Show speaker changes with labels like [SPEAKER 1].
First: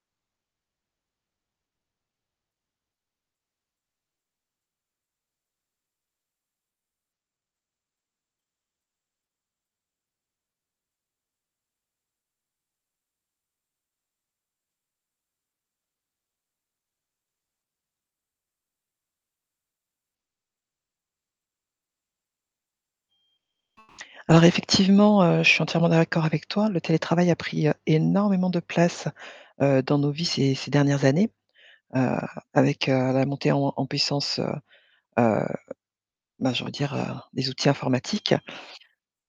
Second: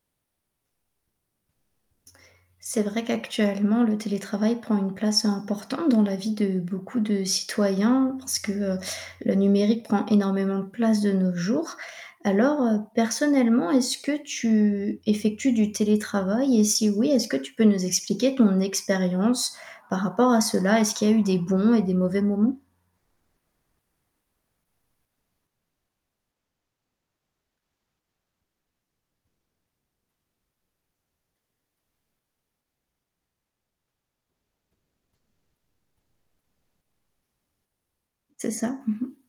[SPEAKER 1] C'est vrai qu'actuellement le télétravail prend une place importante dans la vie de beaucoup de citoyens, parce que, heu, le numérique prend énormément de place de nos jours. Alors, heu, personnellement, est ce que tu effectues du télétravail et si oui, est-ce que tu peux nous expliquer ton expérience par rapport à cela? Est-ce qu'il y eu des bons et des mauvais moments?
[SPEAKER 2] Alors effectivement, heu, je suis entièrement d'accord avec toi. Le télétravail a pris, heu, énormément de place, heu, dans nos vies ces ces dernières années, heu, avec, heu, la montée en en puissance, heu heu, ben, j'ai envie de dire, heu, des outils informatiques.
[SPEAKER 1] C'est ça. Mmh mh.